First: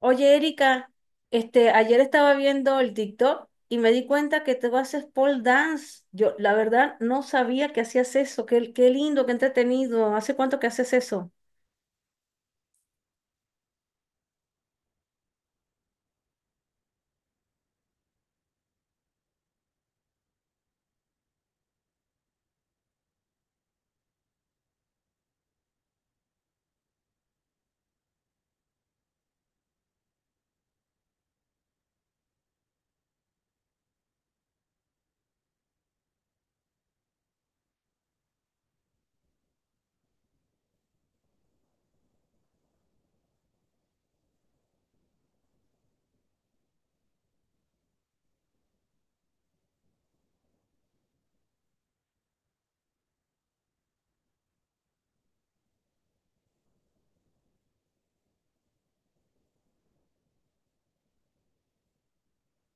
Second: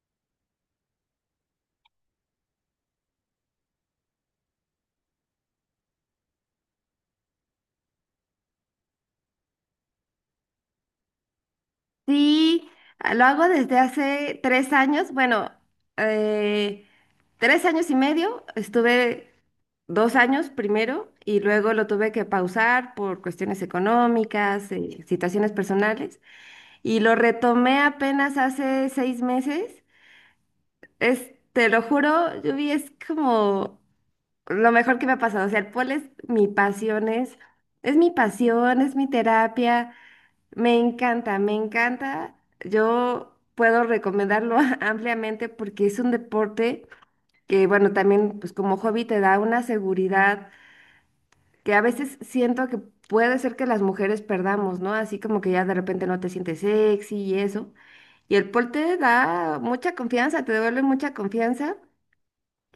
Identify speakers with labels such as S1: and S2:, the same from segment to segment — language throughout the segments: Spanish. S1: Oye, Erika, ayer estaba viendo el TikTok y me di cuenta que tú haces pole dance. Yo, la verdad, no sabía que hacías eso. Qué lindo, qué entretenido. ¿Hace cuánto que haces eso?
S2: Sí, lo hago desde hace 3 años. Bueno, eh, 3 años y medio. Estuve 2 años primero y luego lo tuve que pausar por cuestiones económicas, situaciones personales. Y lo retomé apenas hace 6 meses. Es, te lo juro, Yubi, es como lo mejor que me ha pasado. O sea, el pole es mi pasión, es mi pasión, es mi terapia. Me encanta, me encanta. Yo puedo recomendarlo ampliamente porque es un deporte que, bueno, también pues como hobby te da una seguridad que a veces siento que puede ser que las mujeres perdamos, ¿no? Así como que ya de repente no te sientes sexy y eso. Y el pol te da mucha confianza, te devuelve mucha confianza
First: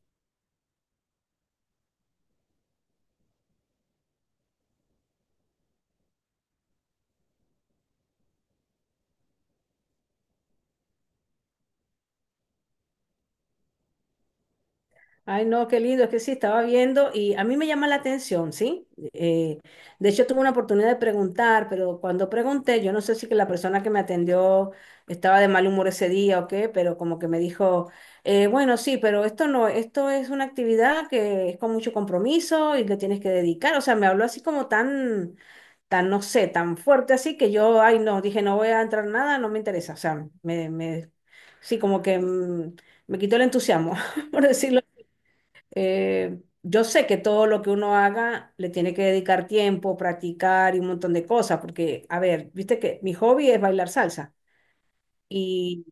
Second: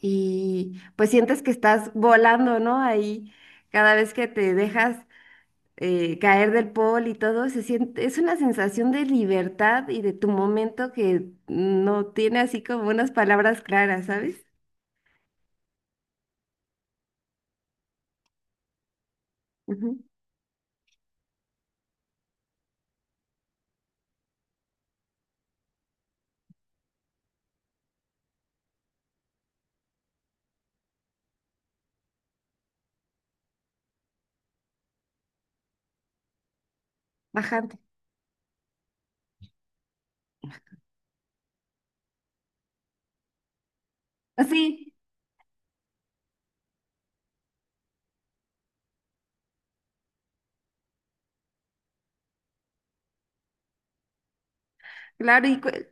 S2: y pues sientes que estás volando, ¿no? Ahí cada vez que te dejas caer del pol y todo, se siente, es una sensación de libertad y de tu momento que no tiene así como unas palabras claras, ¿sabes?
S1: Ay, no, qué lindo, es que sí, estaba viendo y a mí me llama la atención, ¿sí?
S2: Ujú.
S1: De hecho, tuve una oportunidad de preguntar, pero cuando pregunté, yo no sé si que la persona que me atendió estaba de mal humor ese día o qué, pero como que me dijo, bueno, sí, pero esto no, esto es una actividad que es con mucho compromiso y que tienes que dedicar, o sea, me habló así como tan, tan, no sé, tan fuerte así que
S2: Bajante.
S1: yo, ay, no, dije, no voy a entrar nada, no me interesa, o sea, sí, como que me quitó el entusiasmo, por decirlo
S2: Sí,
S1: yo sé que todo lo que uno haga le tiene que dedicar tiempo, practicar y un montón de cosas, porque, a ver, viste que mi hobby es bailar salsa
S2: claro,
S1: y,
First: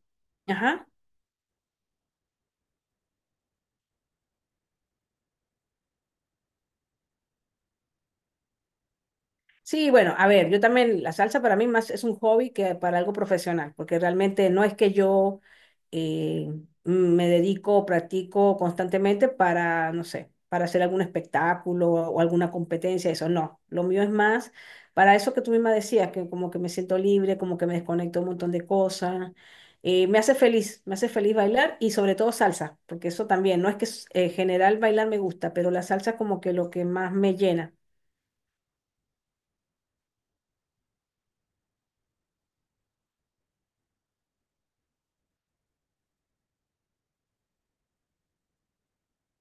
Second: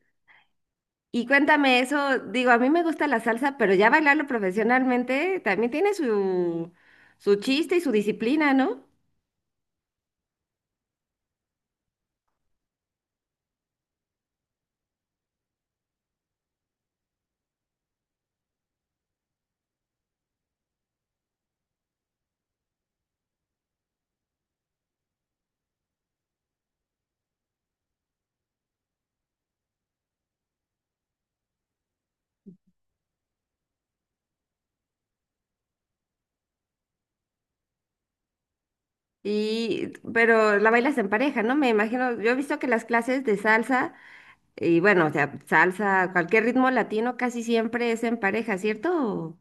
S1: ajá.
S2: y cuéntame eso, digo, a mí me gusta la salsa, pero ya bailarlo profesionalmente también tiene su, su chiste y su disciplina, ¿no?
S1: Sí, bueno, a ver, yo también, la salsa para mí más es un hobby que para algo profesional, porque realmente no es que yo, eh, me dedico o practico constantemente para, no sé, para hacer algún espectáculo o alguna competencia, eso no. Lo mío es más para eso que tú misma decías, que como que me siento libre, como que me desconecto un montón de cosas. Me hace feliz, me hace feliz bailar y sobre todo salsa, porque eso también, no es que en general bailar me gusta, pero la salsa como que lo que más me llena.
S2: Y, pero la bailas en pareja, ¿no? Me imagino, yo he visto que las clases de salsa... Y bueno, o sea, salsa, cualquier ritmo latino casi siempre es en pareja, ¿cierto?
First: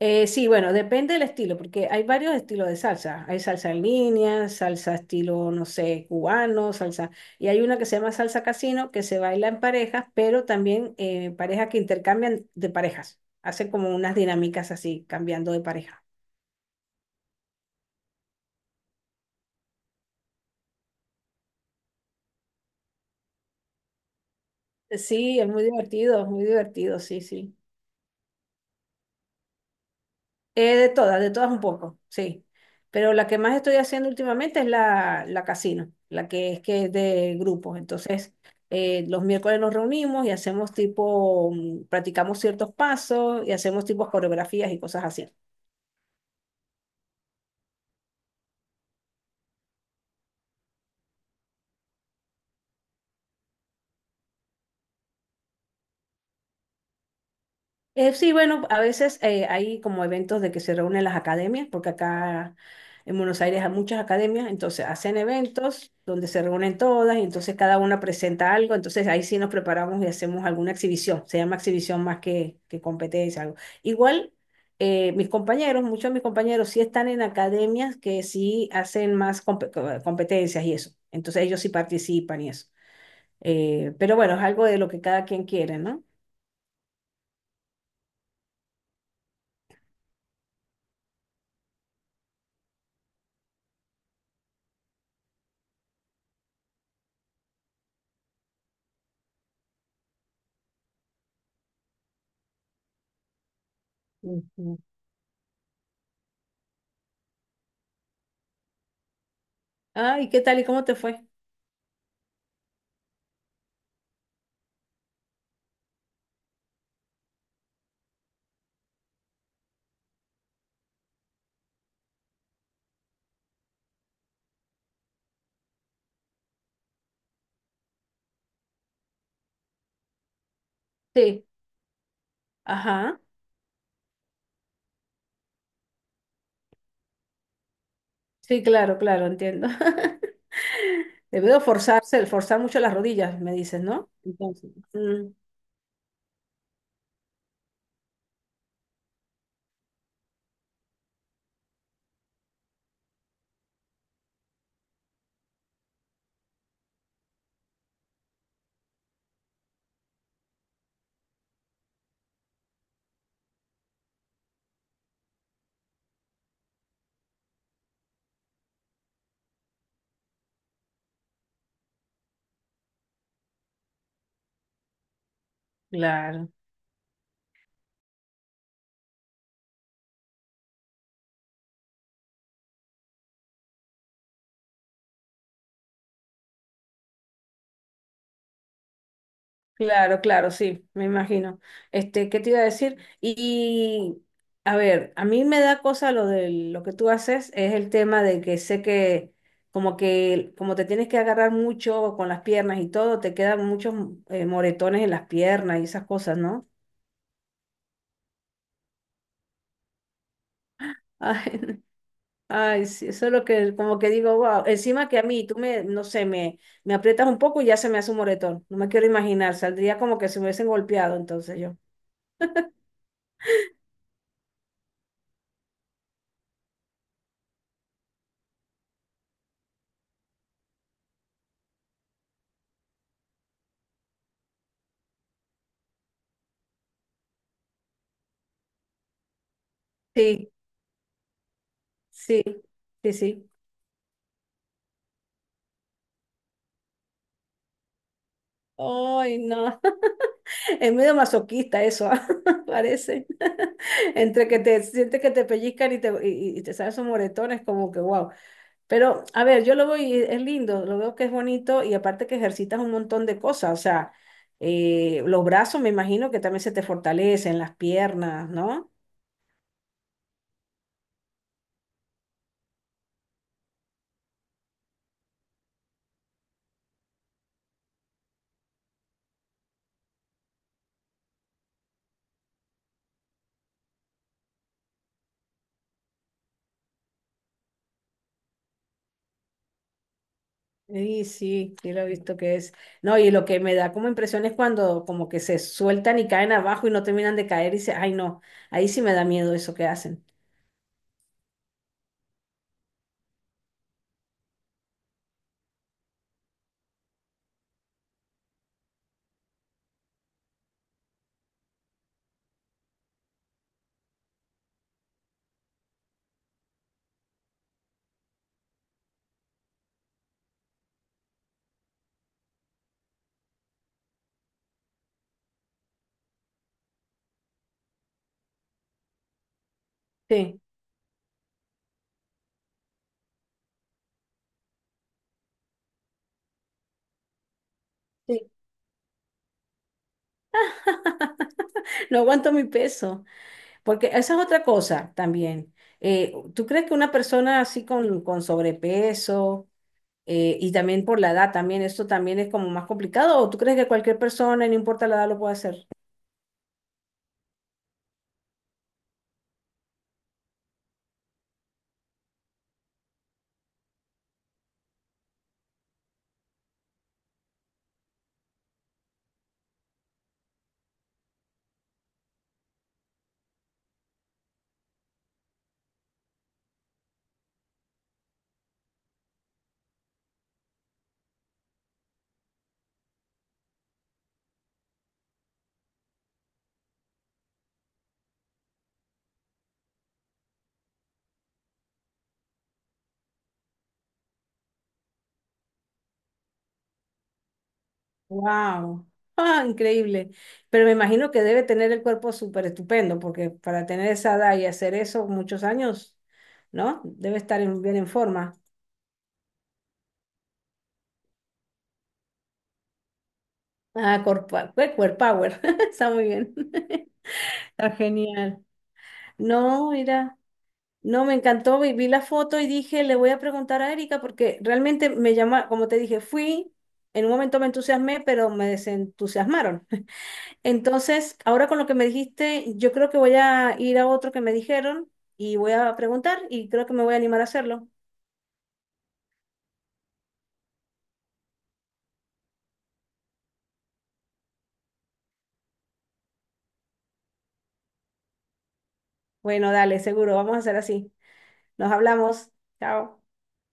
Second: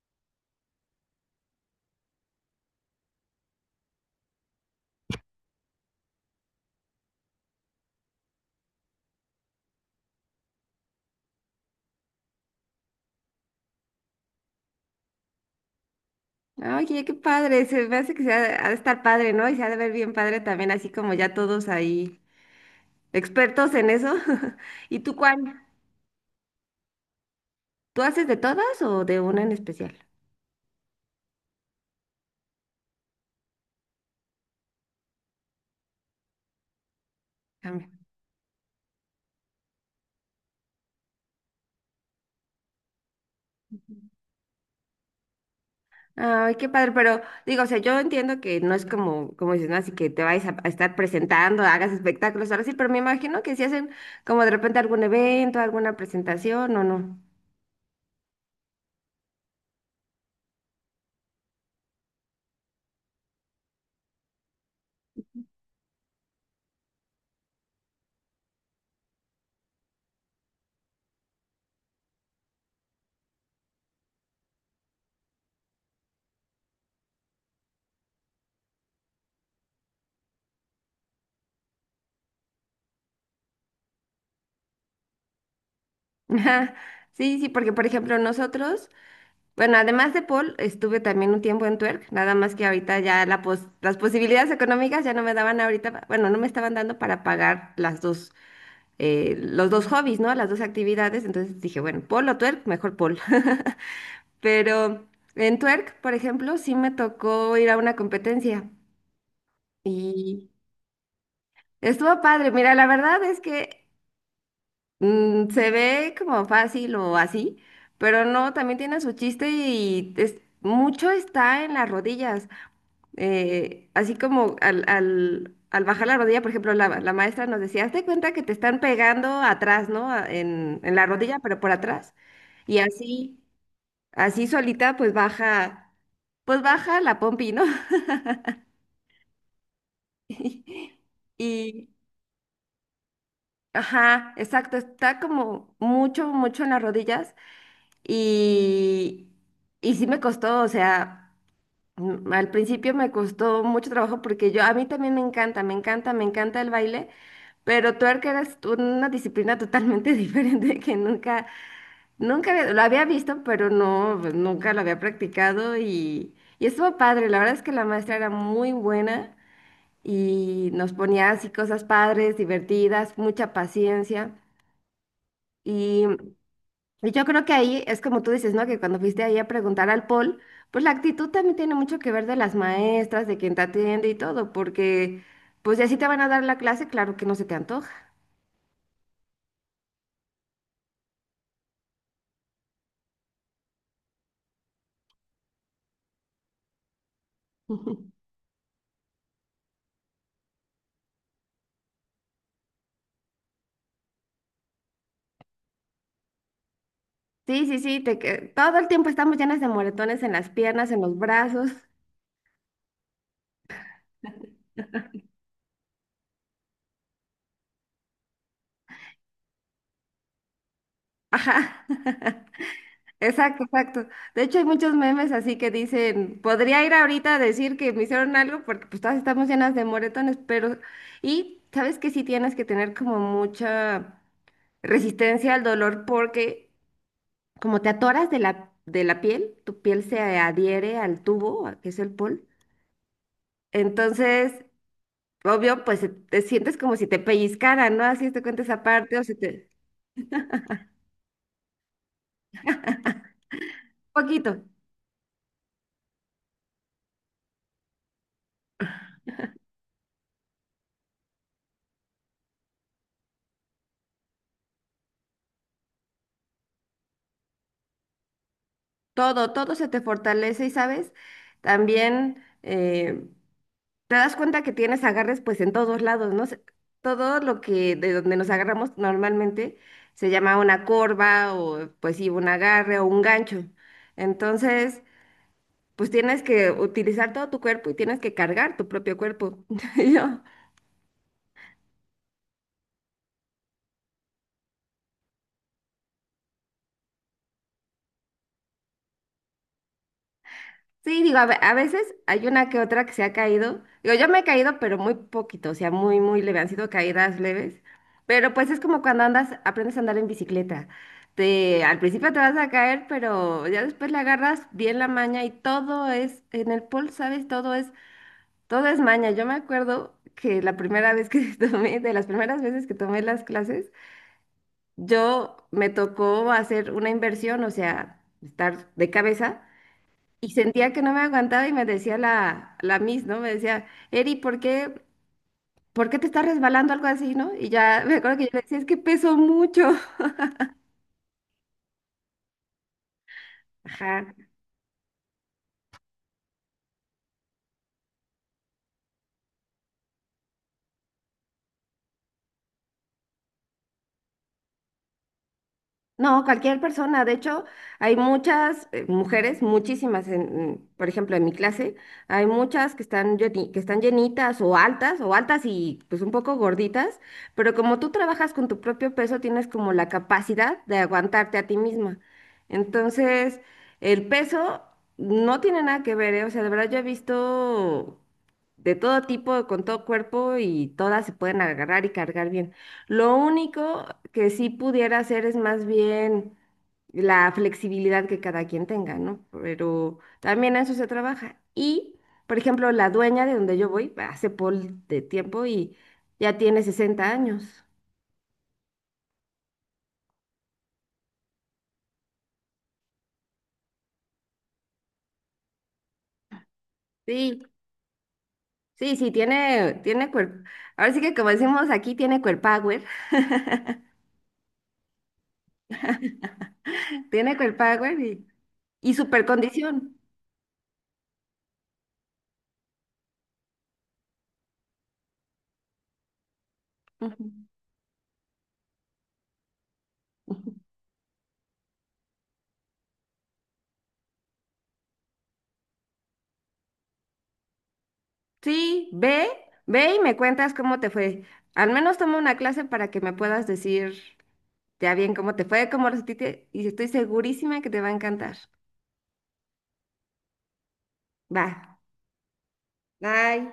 S1: Sí, bueno, depende del estilo, porque hay varios estilos de salsa. Hay salsa en línea, salsa estilo, no sé, cubano, salsa. Y hay una que se llama salsa casino, que se baila en parejas, pero también parejas que intercambian de parejas. Hacen como unas dinámicas así, cambiando de pareja.
S2: Oye, qué padre, se me hace que ha de estar padre, ¿no? Y se ha de ver bien padre también, así como ya todos ahí expertos en eso. ¿Y tú
S1: Sí,
S2: cuál?
S1: es muy divertido, sí, sí.
S2: ¿Tú haces de todas o de una en especial?
S1: De todas un poco, sí. Pero la que más estoy haciendo últimamente es la casino, la que es de grupos.
S2: Cambio.
S1: Entonces, los miércoles nos reunimos y hacemos tipo, practicamos ciertos pasos y hacemos tipo coreografías y cosas así.
S2: Ay, qué padre, pero digo, o sea, yo entiendo que no es como, como dices, ¿no? Así que te vayas a estar presentando, hagas espectáculos, ahora sí, pero me imagino que si hacen como de repente algún evento, alguna presentación o no.
S1: Sí, bueno, a veces hay como eventos de que se reúnen las academias, porque acá en Buenos Aires hay muchas academias, entonces hacen eventos donde se reúnen todas y entonces cada una presenta algo, entonces ahí sí nos preparamos y hacemos alguna exhibición, se llama exhibición más que competencia, algo. Igual, mis compañeros, muchos de mis compañeros sí están en academias que sí hacen más competencias y eso, entonces ellos sí participan y eso. Pero bueno, es algo de lo que cada quien quiere, ¿no?
S2: Ajá. Sí, sí, porque por ejemplo nosotros... Bueno, además de Paul, estuve también un tiempo en Twerk, nada más que ahorita ya las posibilidades económicas ya no me daban ahorita, bueno, no me estaban dando para pagar las dos, los dos hobbies, ¿no? Las dos actividades, entonces dije, bueno, Paul o Twerk, mejor Paul.
S1: Ujú.
S2: Pero en Twerk, por ejemplo, sí me tocó ir a una competencia
S1: Ah, ¿y qué
S2: y
S1: tal y cómo te fue?
S2: estuvo padre. Mira, la verdad es que se ve como fácil o así, pero no, también tiene su chiste y mucho está en las rodillas. Así como al bajar la rodilla, por ejemplo, la maestra nos decía, hazte cuenta que te están pegando atrás, ¿no? En la rodilla,
S1: Sí.
S2: pero por atrás. Y
S1: Ajá.
S2: así, así solita, pues baja la pompi, ¿no?
S1: Sí, claro, claro, entiendo. Debe
S2: Y,
S1: forzarse, forzar mucho las rodillas, me dices, ¿no?
S2: ajá,
S1: Entonces.
S2: exacto, está como mucho, mucho en las rodillas. Y, y sí me costó, o sea, al principio me costó mucho trabajo porque yo, a mí también me encanta, me encanta, me encanta el baile. Pero twerk era una disciplina totalmente diferente que nunca, lo había visto, pero no, pues, nunca lo había practicado y estuvo padre. La verdad es que la maestra era muy buena y nos ponía así cosas padres, divertidas, mucha paciencia. Y,
S1: Claro,
S2: y yo creo que ahí es como tú dices, ¿no? Que cuando fuiste ahí a preguntar al Paul, pues la actitud también tiene mucho que ver de las maestras, de quien te atiende y todo, porque pues si así te van a dar la clase, claro que no se te antoja.
S1: claro, claro, sí, me imagino. ¿Qué te iba a decir? Y, a ver, a mí me da cosa lo de lo que tú haces, es el tema de que sé que como te tienes que agarrar mucho con las piernas y todo, te quedan muchos moretones en las piernas y esas cosas, ¿no?
S2: Sí, sí, sí, todo el tiempo estamos llenas de moretones en las piernas, en los brazos.
S1: Ay, sí, eso es lo que como que digo, wow, encima que a mí, tú me, no sé, me aprietas un poco y ya se me hace un moretón, no me quiero imaginar, saldría como que se me hubiesen golpeado entonces yo.
S2: Ajá. Exacto, exacto. De hecho, hay muchos memes así que dicen, podría ir ahorita a decir que me hicieron algo porque pues todas estamos llenas de moretones, pero y sabes que sí tienes que tener como mucha resistencia al dolor porque como te atoras de la piel, tu piel se
S1: Sí,
S2: adhiere al tubo, que es el
S1: sí,
S2: pol.
S1: sí, sí.
S2: Entonces, obvio, pues te sientes como si te pellizcaran, ¿no? Así te cuenta esa parte o se
S1: Ay,
S2: te...
S1: no, es medio masoquista eso, ah, parece. Entre
S2: Poquito,
S1: que te sientes que te pellizcan y te salen esos moretones, como que wow. Pero, a ver, yo lo voy, es lindo, lo veo que es bonito y aparte que ejercitas un montón de cosas, o sea, los brazos me imagino que también se te fortalecen, las piernas, ¿no?
S2: todo, todo se te fortalece y, ¿sabes? También te das cuenta que tienes agarres pues en todos lados, ¿no? Todo lo que de donde nos agarramos normalmente se llama una corva o pues sí, un agarre o un gancho. Entonces, pues tienes que utilizar todo tu cuerpo y tienes que cargar tu propio cuerpo. Y yo,
S1: Sí, sí, sí lo he visto que es. No, y lo que me da como impresión es cuando como que se sueltan y caen abajo y no terminan de caer y dice, ay no, ahí sí me da miedo eso que hacen.
S2: sí, digo, a veces hay una que otra que se ha caído. Digo, yo me he caído, pero muy poquito, o sea, muy, muy leve. Han sido caídas leves. Pero pues es como cuando andas, aprendes a andar en bicicleta. Te, al principio te vas a caer, pero ya después le agarras bien la maña y todo es, en el pol, ¿sabes? Todo es maña. Yo me acuerdo que la primera vez que de las primeras veces que tomé las clases, yo me tocó hacer una inversión, o sea, estar de cabeza. Y
S1: Sí.
S2: sentía que no me aguantaba y me decía la Miss, ¿no? Me decía, Eri, ¿ por qué te estás resbalando? Algo así, ¿no? Y ya me acuerdo
S1: Sí.
S2: que yo le decía, es que peso mucho.
S1: No aguanto mi peso, porque esa es
S2: Ajá.
S1: otra cosa también. ¿Tú crees que una persona así con sobrepeso… Y también por la edad, también esto también es como más complicado. ¿O tú crees que cualquier persona, no importa la edad, lo puede hacer?
S2: No, cualquier persona. De hecho, hay muchas mujeres, muchísimas, por ejemplo, en mi clase, hay muchas que están, que están llenitas o altas y pues un poco gorditas, pero como tú trabajas con tu propio peso, tienes como la capacidad de aguantarte a ti misma. Entonces, el peso no tiene nada que ver, ¿eh? O sea, de verdad yo he visto de todo tipo, con todo cuerpo y todas se pueden agarrar y cargar bien. Lo único que sí pudiera hacer es más bien la flexibilidad que cada quien tenga, ¿no? Pero también a eso se trabaja. Y, por ejemplo, la dueña de donde yo voy, hace pol de tiempo y ya tiene 60 años.
S1: ¡Wow! ¡Ah, increíble! Pero me imagino que debe tener el cuerpo súper estupendo, porque para tener esa edad y hacer eso muchos años, ¿no? Debe estar
S2: Sí,
S1: bien en forma.
S2: sí, sí, tiene cuerpo. Ahora sí que como decimos aquí, tiene cuerpower,
S1: Ah, Core Power, Power. Está muy bien.
S2: tiene
S1: Está
S2: cuerpower
S1: genial.
S2: y
S1: No,
S2: supercondición.
S1: mira. No, me encantó, vi, vi la foto y dije, le voy a preguntar a Erika porque realmente me llama, como te dije, fui, en un momento me entusiasmé, pero me desentusiasmaron.
S2: Ujú.
S1: Entonces, ahora con lo que me dijiste, yo creo que voy a ir a otro que me dijeron y voy a preguntar y creo que me voy a animar a hacerlo.
S2: Sí, ve, ve y me cuentas cómo te fue. Al menos toma una clase para que me puedas decir ya bien cómo te fue, cómo lo sentiste, y estoy segurísima que te va a encantar.
S1: Bueno, dale, seguro, vamos a hacer así.
S2: Va,
S1: Nos hablamos. Chao.
S2: bye.